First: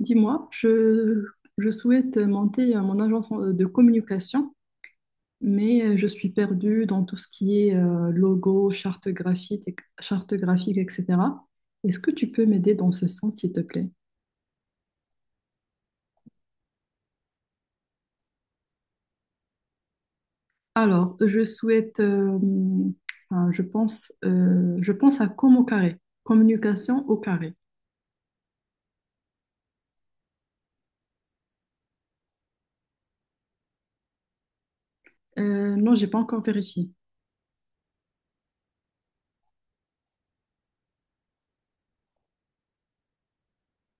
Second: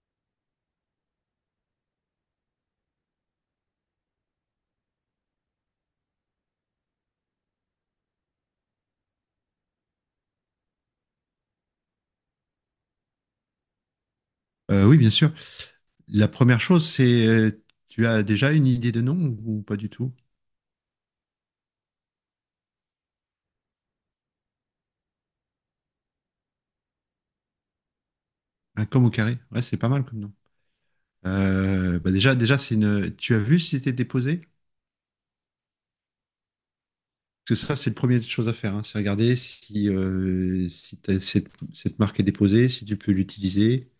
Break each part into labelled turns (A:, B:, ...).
A: Dis-moi, je souhaite monter mon agence de communication, mais je suis perdue dans tout ce qui est logo, charte graphique, charte graphique, etc. Est-ce que tu peux m'aider dans ce sens, s'il te plaît?
B: Oui, bien sûr. La première chose, c'est tu as déjà une idée de nom ou pas du tout?
A: Alors, je souhaite, enfin, je pense à com au carré, communication au carré.
B: Un com au carré. Ouais, c'est pas mal comme nom. Bah déjà, c'est une. Tu as vu si c'était déposé?
A: Non, j'ai pas encore vérifié.
B: Parce que ça, c'est le premier chose à faire, hein, c'est regarder si cette marque est déposée, si tu peux l'utiliser,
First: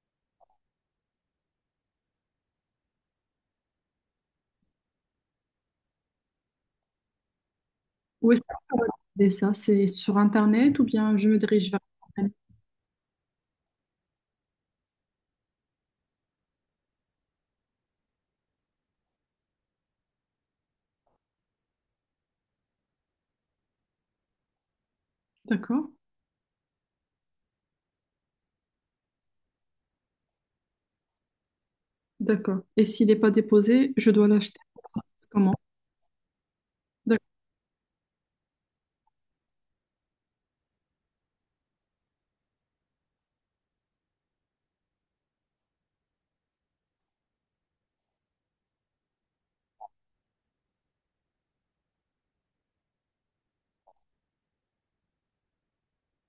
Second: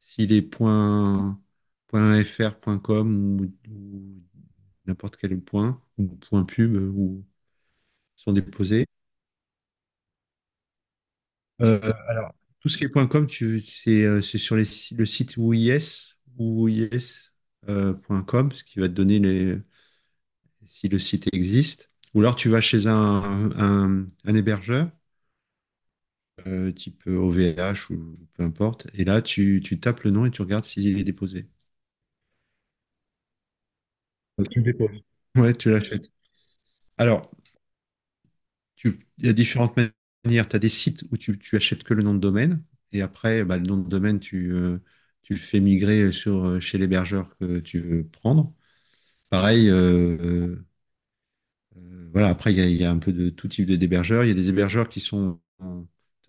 B: si les points, points .fr, points .com ou n'importe quel point, ou point .pub
A: Où
B: sont
A: est-ce que je peux
B: déposés.
A: regarder ça? C'est sur Internet ou bien je me dirige vers...
B: Euh, alors, tout ce qui est point .com, c'est sur les, si- le site WIS.com, ce qui va te donner si le site existe. Ou alors tu vas chez un hébergeur,
A: D'accord,
B: type OVH ou peu importe, et là tu tapes le nom et tu regardes s'il est déposé.
A: d'accord. Et s'il n'est pas déposé, je dois
B: Donc, tu
A: l'acheter.
B: le déposes.
A: Comment?
B: Ouais, tu l'achètes.
A: D'accord.
B: Alors, il y a différentes manières. Tu as des sites où tu achètes que le nom de domaine, et après, bah, le nom de domaine, tu le fais migrer chez l'hébergeur que tu veux prendre. Pareil. Voilà, après, il y a un peu de tout d'hébergeurs. Il y a des hébergeurs qui sont, tu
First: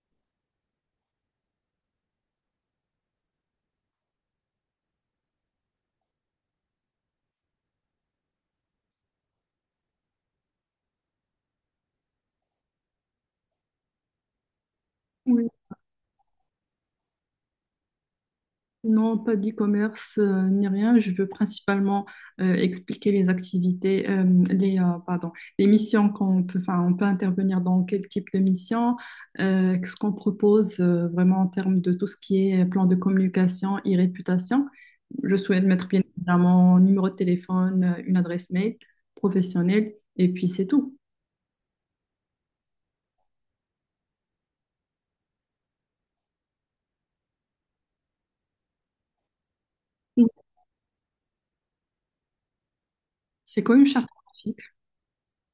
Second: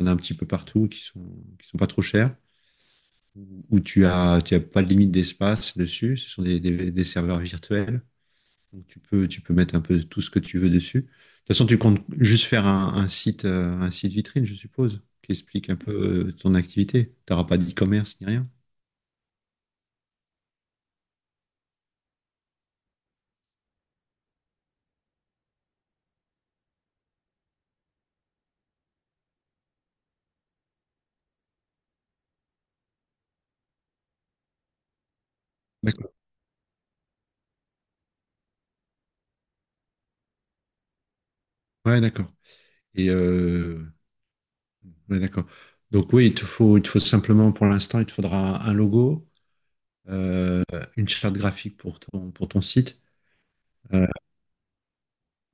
B: en as un petit peu partout, qui sont pas trop chers, où tu as pas de limite d'espace dessus. Ce sont des serveurs virtuels. Donc tu peux mettre un peu tout ce que tu veux dessus. De toute façon, tu comptes juste faire un site vitrine, je suppose, qui
A: Oui.
B: explique un peu ton activité. Tu n'auras pas d'e-commerce ni rien.
A: Non, pas d'e-commerce ni rien. Je veux principalement expliquer les activités, pardon, les missions qu'on peut, enfin, on peut intervenir dans quel type de mission, ce qu'on propose vraiment en termes de tout ce qui est plan de communication et réputation. Je souhaite mettre bien
B: D'accord.
A: évidemment un numéro de téléphone, une adresse mail professionnelle, et puis c'est tout.
B: Ouais, d'accord. Et euh, ouais, d'accord. Donc oui, il te faut simplement, pour l'instant, il te faudra un logo,
A: Oui.
B: euh, une charte graphique pour pour ton site.
A: C'est quoi une
B: Euh,
A: charte?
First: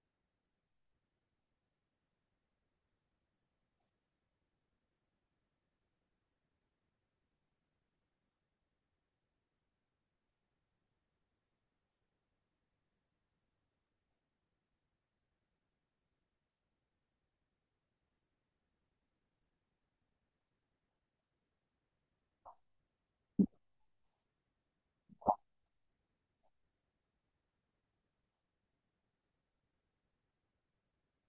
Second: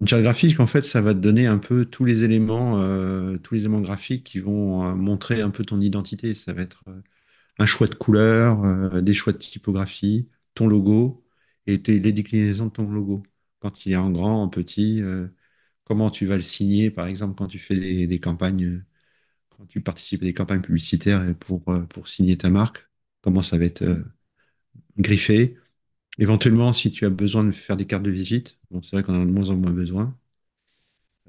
B: une charte graphique, en fait, ça va te donner un peu tous les éléments graphiques qui vont montrer un peu ton identité. Ça va être un choix de couleur, des choix de typographie, ton logo et les déclinaisons de ton logo. Quand il est en grand, en petit, comment tu vas le signer, par exemple, quand tu fais des campagnes, quand tu participes à des campagnes publicitaires et pour signer ta marque, comment ça va être griffé. Éventuellement, si tu as besoin de faire des cartes de visite, bon, c'est vrai qu'on en a de moins en moins besoin.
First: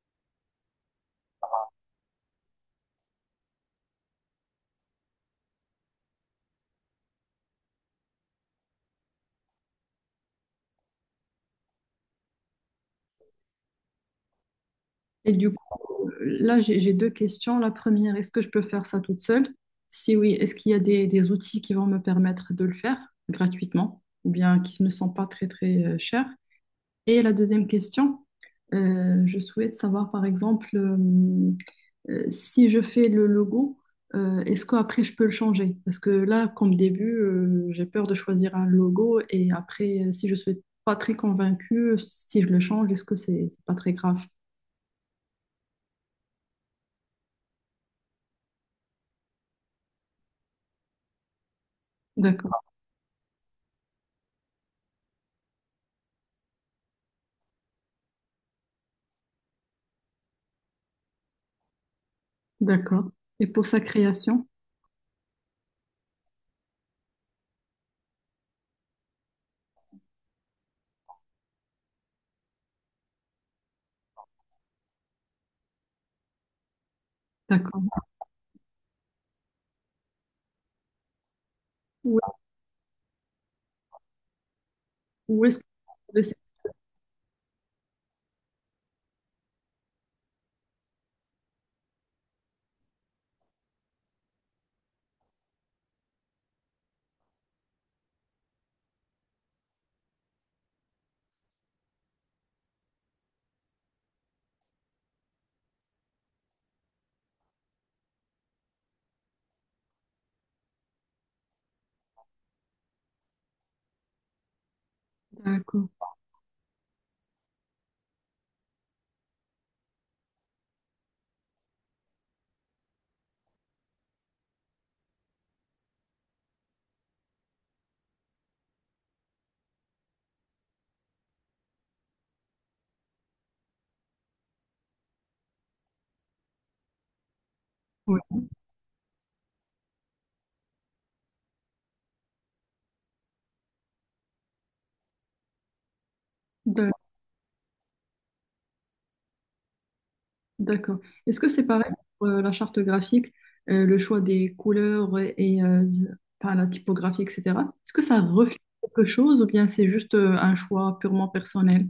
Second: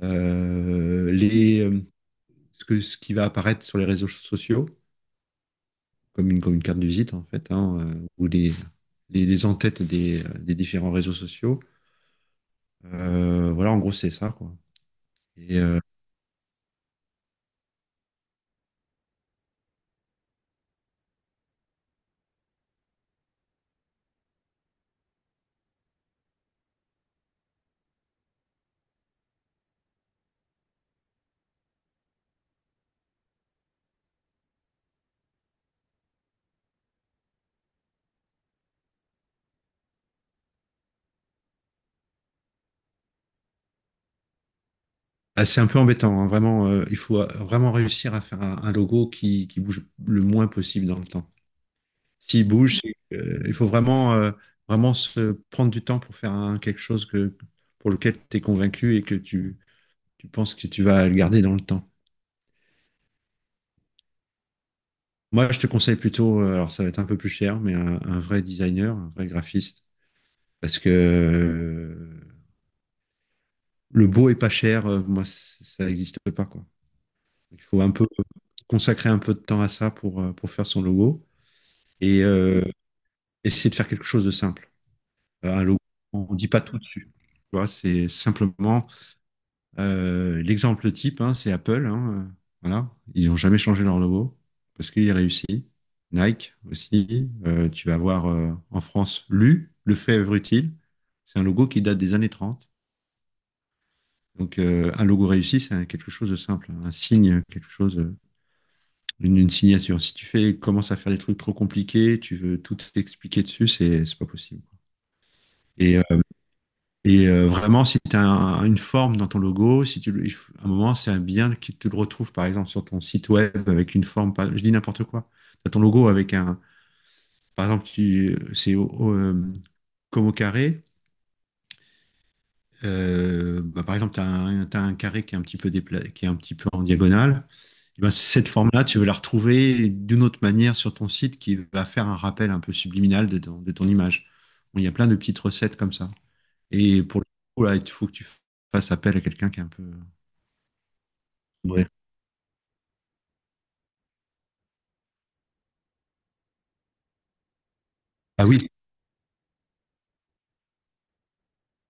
B: Euh, les, euh, Ce qui va apparaître sur les réseaux sociaux, comme une carte de visite en fait, hein, ou les en-têtes des différents réseaux sociaux. Voilà, en gros, c'est ça, quoi.
A: Et du
B: Et euh,
A: coup, là, j'ai deux questions. La première, est-ce que je peux faire ça toute seule? Si oui, est-ce qu'il y a des outils qui vont me permettre de le faire gratuitement ou bien qui ne sont pas très, très chers? Et la deuxième question, je souhaite savoir, par exemple, si je fais le logo, est-ce qu'après je peux le changer? Parce que là, comme début, j'ai peur de choisir un logo et après, si je suis pas très convaincue, si je le change, est-ce que c'est pas très grave?
B: ah, c'est un peu embêtant, hein, vraiment. Il faut vraiment réussir à faire un logo qui bouge le moins possible dans le temps. S'il
A: D'accord.
B: bouge, c'est il faut vraiment se prendre du temps pour faire quelque chose pour lequel tu es convaincu et tu penses que tu vas le garder dans le temps.
A: D'accord. Et pour sa création?
B: Moi, je te conseille plutôt, alors ça va être un peu plus cher, mais un vrai designer, un vrai graphiste. Parce que le beau et pas cher, moi, ça n'existe pas, quoi. Il faut
A: D'accord.
B: un peu consacrer un peu de temps à ça pour faire son logo
A: Où
B: et essayer de faire quelque chose de simple.
A: où est-ce
B: Un
A: que
B: logo,
A: vous trouvez
B: on
A: ces-
B: ne dit pas tout dessus, tu vois. C'est simplement l'exemple type, hein, c'est Apple. Hein, voilà. Ils n'ont jamais changé leur logo parce qu'il est réussi. Nike aussi. Tu vas voir en France LU, le fèvre utile. C'est un logo qui date des années 30. Donc, un logo réussi, c'est quelque chose de simple, hein, un signe, quelque chose, une signature. Si tu commences à faire des trucs trop compliqués, tu veux tout expliquer dessus, c'est pas possible.
A: D'accord.
B: Et, euh, Vraiment, si tu as une forme dans ton logo, si tu, le- il faut- à un moment, c'est un bien qui te le retrouve, par exemple, sur ton site web avec une forme, je dis n'importe quoi. Tu as ton logo avec un, par exemple, c'est comme au carré. Bah, par exemple, tu as, un t'as un carré qui est un petit peu qui est un petit peu en diagonale. Eh ben,
A: Ouais.
B: cette forme-là, tu veux la retrouver d'une autre manière sur ton site qui va faire un rappel un peu subliminal de de ton image. Bon, il y a plein de petites recettes comme ça.
A: D'a-
B: Et pour le coup, là, il faut que tu fasses appel à quelqu'un qui est un peu.
A: D'accord. Est-ce que c'est
B: Ouais.
A: pareil pour la charte graphique, le choix des couleurs enfin, la typographie, etc. Est-ce que ça
B: Ah
A: reflète
B: oui,
A: quelque chose ou bien c'est juste un choix purement personnel?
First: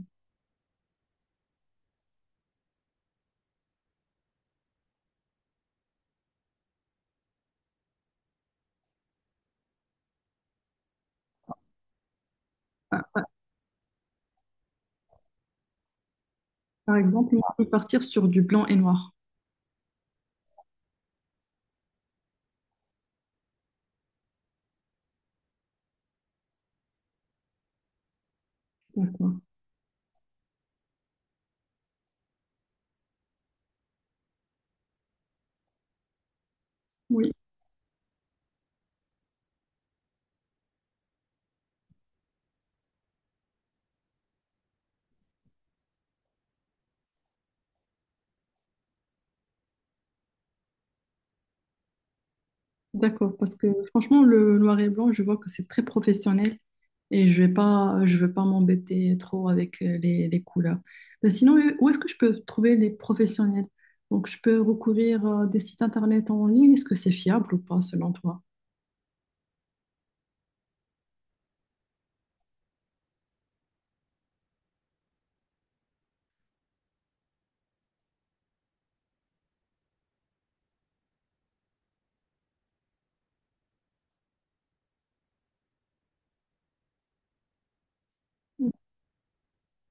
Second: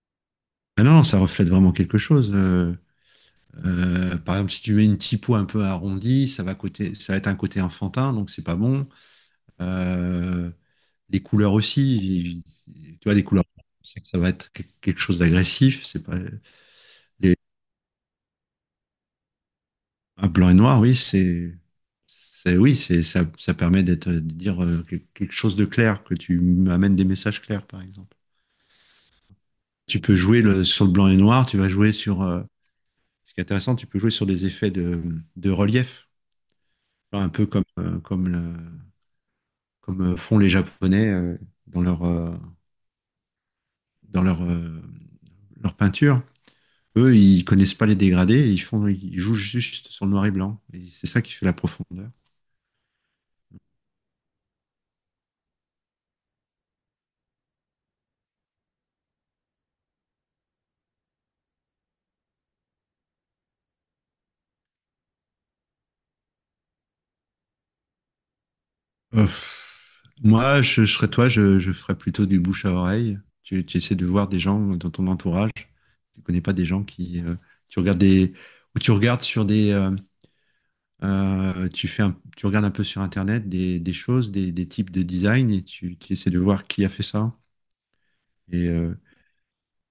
B: ah non, ça reflète vraiment quelque chose. Par exemple, si tu mets une typo un peu arrondie, ça va être un côté enfantin, donc c'est pas bon. Euh, les couleurs aussi, tu
A: Par
B: vois, les
A: par-
B: couleurs, c'est que ça va être quelque chose d'agressif. C'est pas,
A: par exemple,
B: les-
A: on peut partir sur du blanc et noir.
B: Ah, blanc et noir, oui, ça permet de dire quelque chose de clair, que tu amènes des messages clairs, par exemple.
A: D'accord.
B: Tu peux sur le blanc et noir, tu vas ce qui est intéressant, tu peux jouer sur des effets de relief. Enfin, un
A: Oui.
B: peu comme font les Japonais dans dans leur, euh, leur peinture. Eux, ils connaissent pas les dégradés, ils jouent juste sur le noir et blanc. Et c'est ça qui fait la profondeur.
A: D'accord, parce que franchement, le noir et blanc, je vois que c'est très professionnel et je vais pas, je veux pas m'embêter trop avec les couleurs. Mais sinon, où est-ce que je peux trouver les professionnels? Donc, je peux recourir à des sites internet en ligne. Est-ce que c'est fiable ou pas, selon toi?
B: Euh, Moi, je serais toi, je ferais plutôt du bouche à oreille. Tu essaies de voir des gens dans ton entourage. Tu connais pas des gens qui. Tu regardes des, ou tu regardes sur des, tu fais un- tu regardes un peu sur Internet des choses, des types de design et tu essaies de voir qui a fait ça. Et
A: Enfin,
B: euh,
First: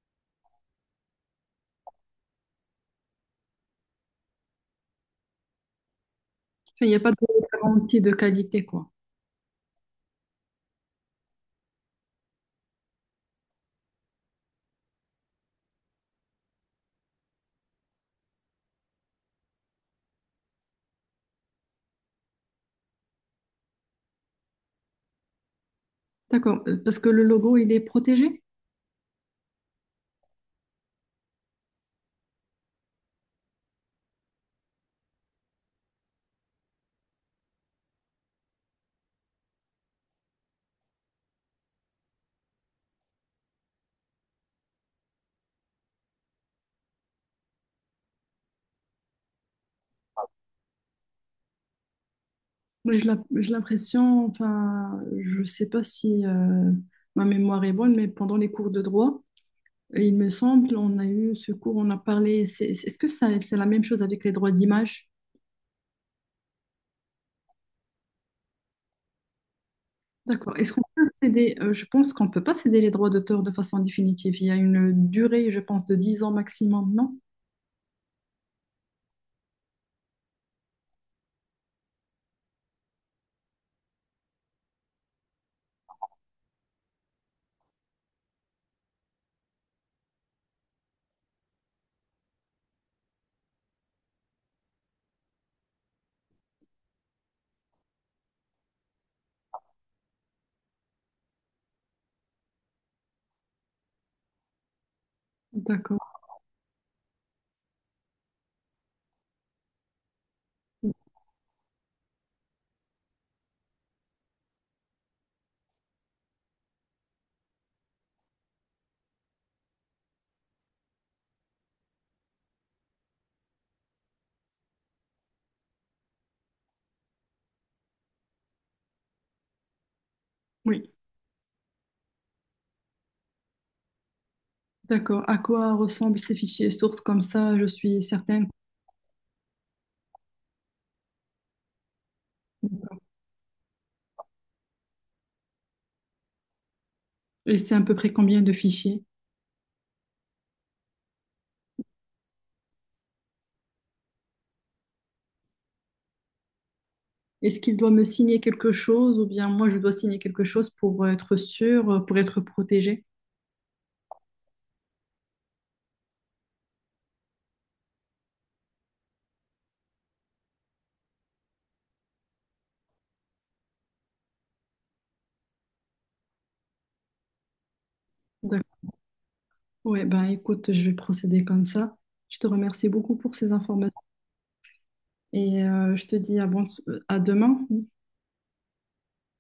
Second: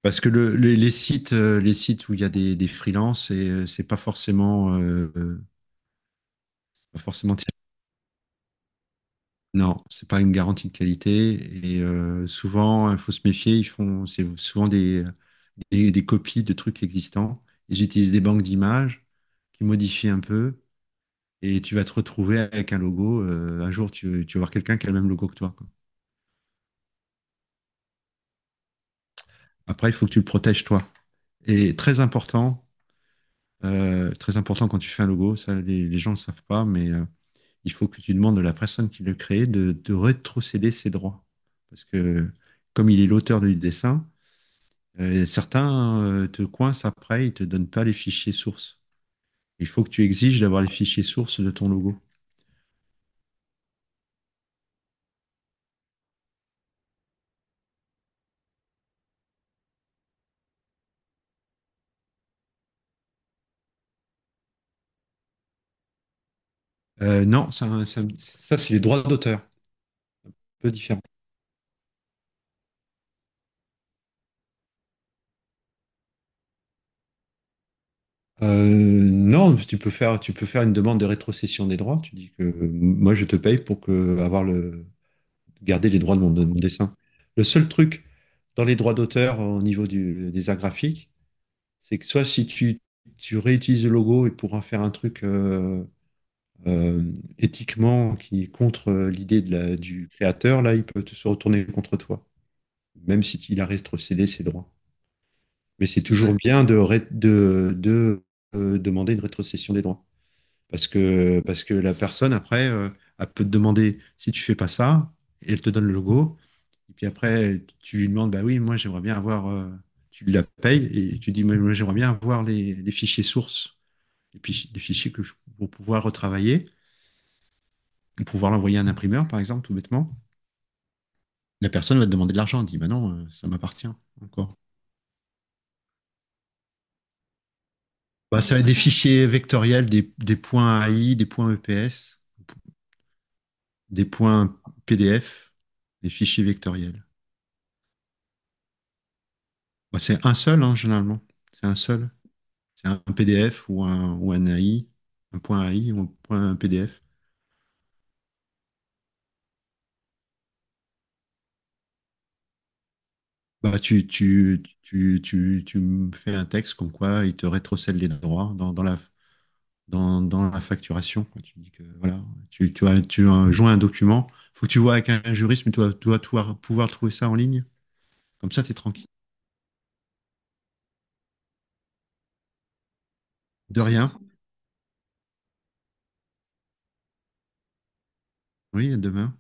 B: Parce que les sites où il y a des freelances, c'est
A: il n'y
B: pas
A: a pas de
B: forcément.
A: garantie de qualité, quoi.
B: Non, c'est pas une garantie de qualité. Souvent, il faut se méfier. C'est souvent des copies de trucs existants. Ils utilisent des banques d'images qui modifient un peu. Et tu vas te retrouver avec un logo. Un jour, tu vas voir quelqu'un qui a le même logo que toi, quoi.
A: D'accord, parce que le logo, il est protégé.
B: Après, il faut que tu le protèges toi. Et très important quand tu fais un logo, ça, les gens ne le savent pas, mais il faut que tu demandes à la personne qui l'a créé de rétrocéder ses droits. Parce que comme il est l'auteur du dessin, certains te coincent après, ils te donnent pas les fichiers sources. Il faut que tu exiges d'avoir les fichiers sources de ton logo.
A: Mais je l'ai j'ai l'impression, enfin, je sais pas si ma mémoire est bonne, mais pendant les cours de droit, et il me semble, on a eu ce cours, on a parlé. Est-ce que ça, c'est la même chose avec les droits d'image?
B: Non, c'est les droits d'auteur, un
A: D'accord.
B: peu
A: Est-ce qu'on
B: différent.
A: peut céder? Je pense qu'on ne peut pas céder les droits d'auteur de façon définitive. Il y a une durée, je pense, de 10 ans maximum, non?
B: Non, tu peux faire une demande de rétrocession des droits. Tu dis que moi, je te paye garder les droits de de mon dessin. Le seul truc dans les droits d'auteur au niveau des arts graphiques, c'est que soit si tu réutilises le logo et pour en faire un truc euh, éthiquement qui est contre l'idée de du créateur, là, il peut se retourner contre toi, même si il a rétrocédé ses droits. Mais
A: D'accord.
B: c'est toujours bien de demander une rétrocession des droits. Parce que la personne, après, elle peut te demander si tu fais pas ça, et elle te donne le logo. Et puis après, tu lui demandes, bah oui, moi j'aimerais bien avoir. Tu la payes, et tu dis, moi, j'aimerais bien avoir les fichiers sources des fichiers pour pouvoir retravailler, pour pouvoir l'envoyer à un imprimeur, par exemple, tout bêtement.
A: Oui.
B: La personne va te demander de l'argent, elle dit bah non, ça m'appartient encore.
A: D'accord. À quoi ressemblent ces fichiers sources comme ça? Je suis
B: Bah,
A: certaine.
B: ça va être des fichiers vectoriels, des points AI, des points EPS, des points PDF, des fichiers vectoriels.
A: Et c'est à peu près combien de fichiers?
B: Bah, c'est un seul, hein, généralement. C'est un seul. C'est un PDF ou un AI, un point AI ou un point PDF.
A: Est-ce qu'il doit me signer quelque chose ou bien moi je dois signer quelque chose pour être sûr, pour être protégé.
B: Bah, tu me fais un texte comme quoi il te rétrocède les droits dans la facturation, quoi. Tu dis que voilà, tu as joint un document, faut que tu vois avec un juriste, mais tu dois pouvoir trouver ça en ligne. Comme ça, tu es
A: D'accord.
B: tranquille.
A: Ouais, ben écoute, je vais procéder comme ça. Je te remercie beaucoup pour ces
B: De
A: informations
B: rien.
A: et je te dis à, bon, à demain.
B: Oui, à demain.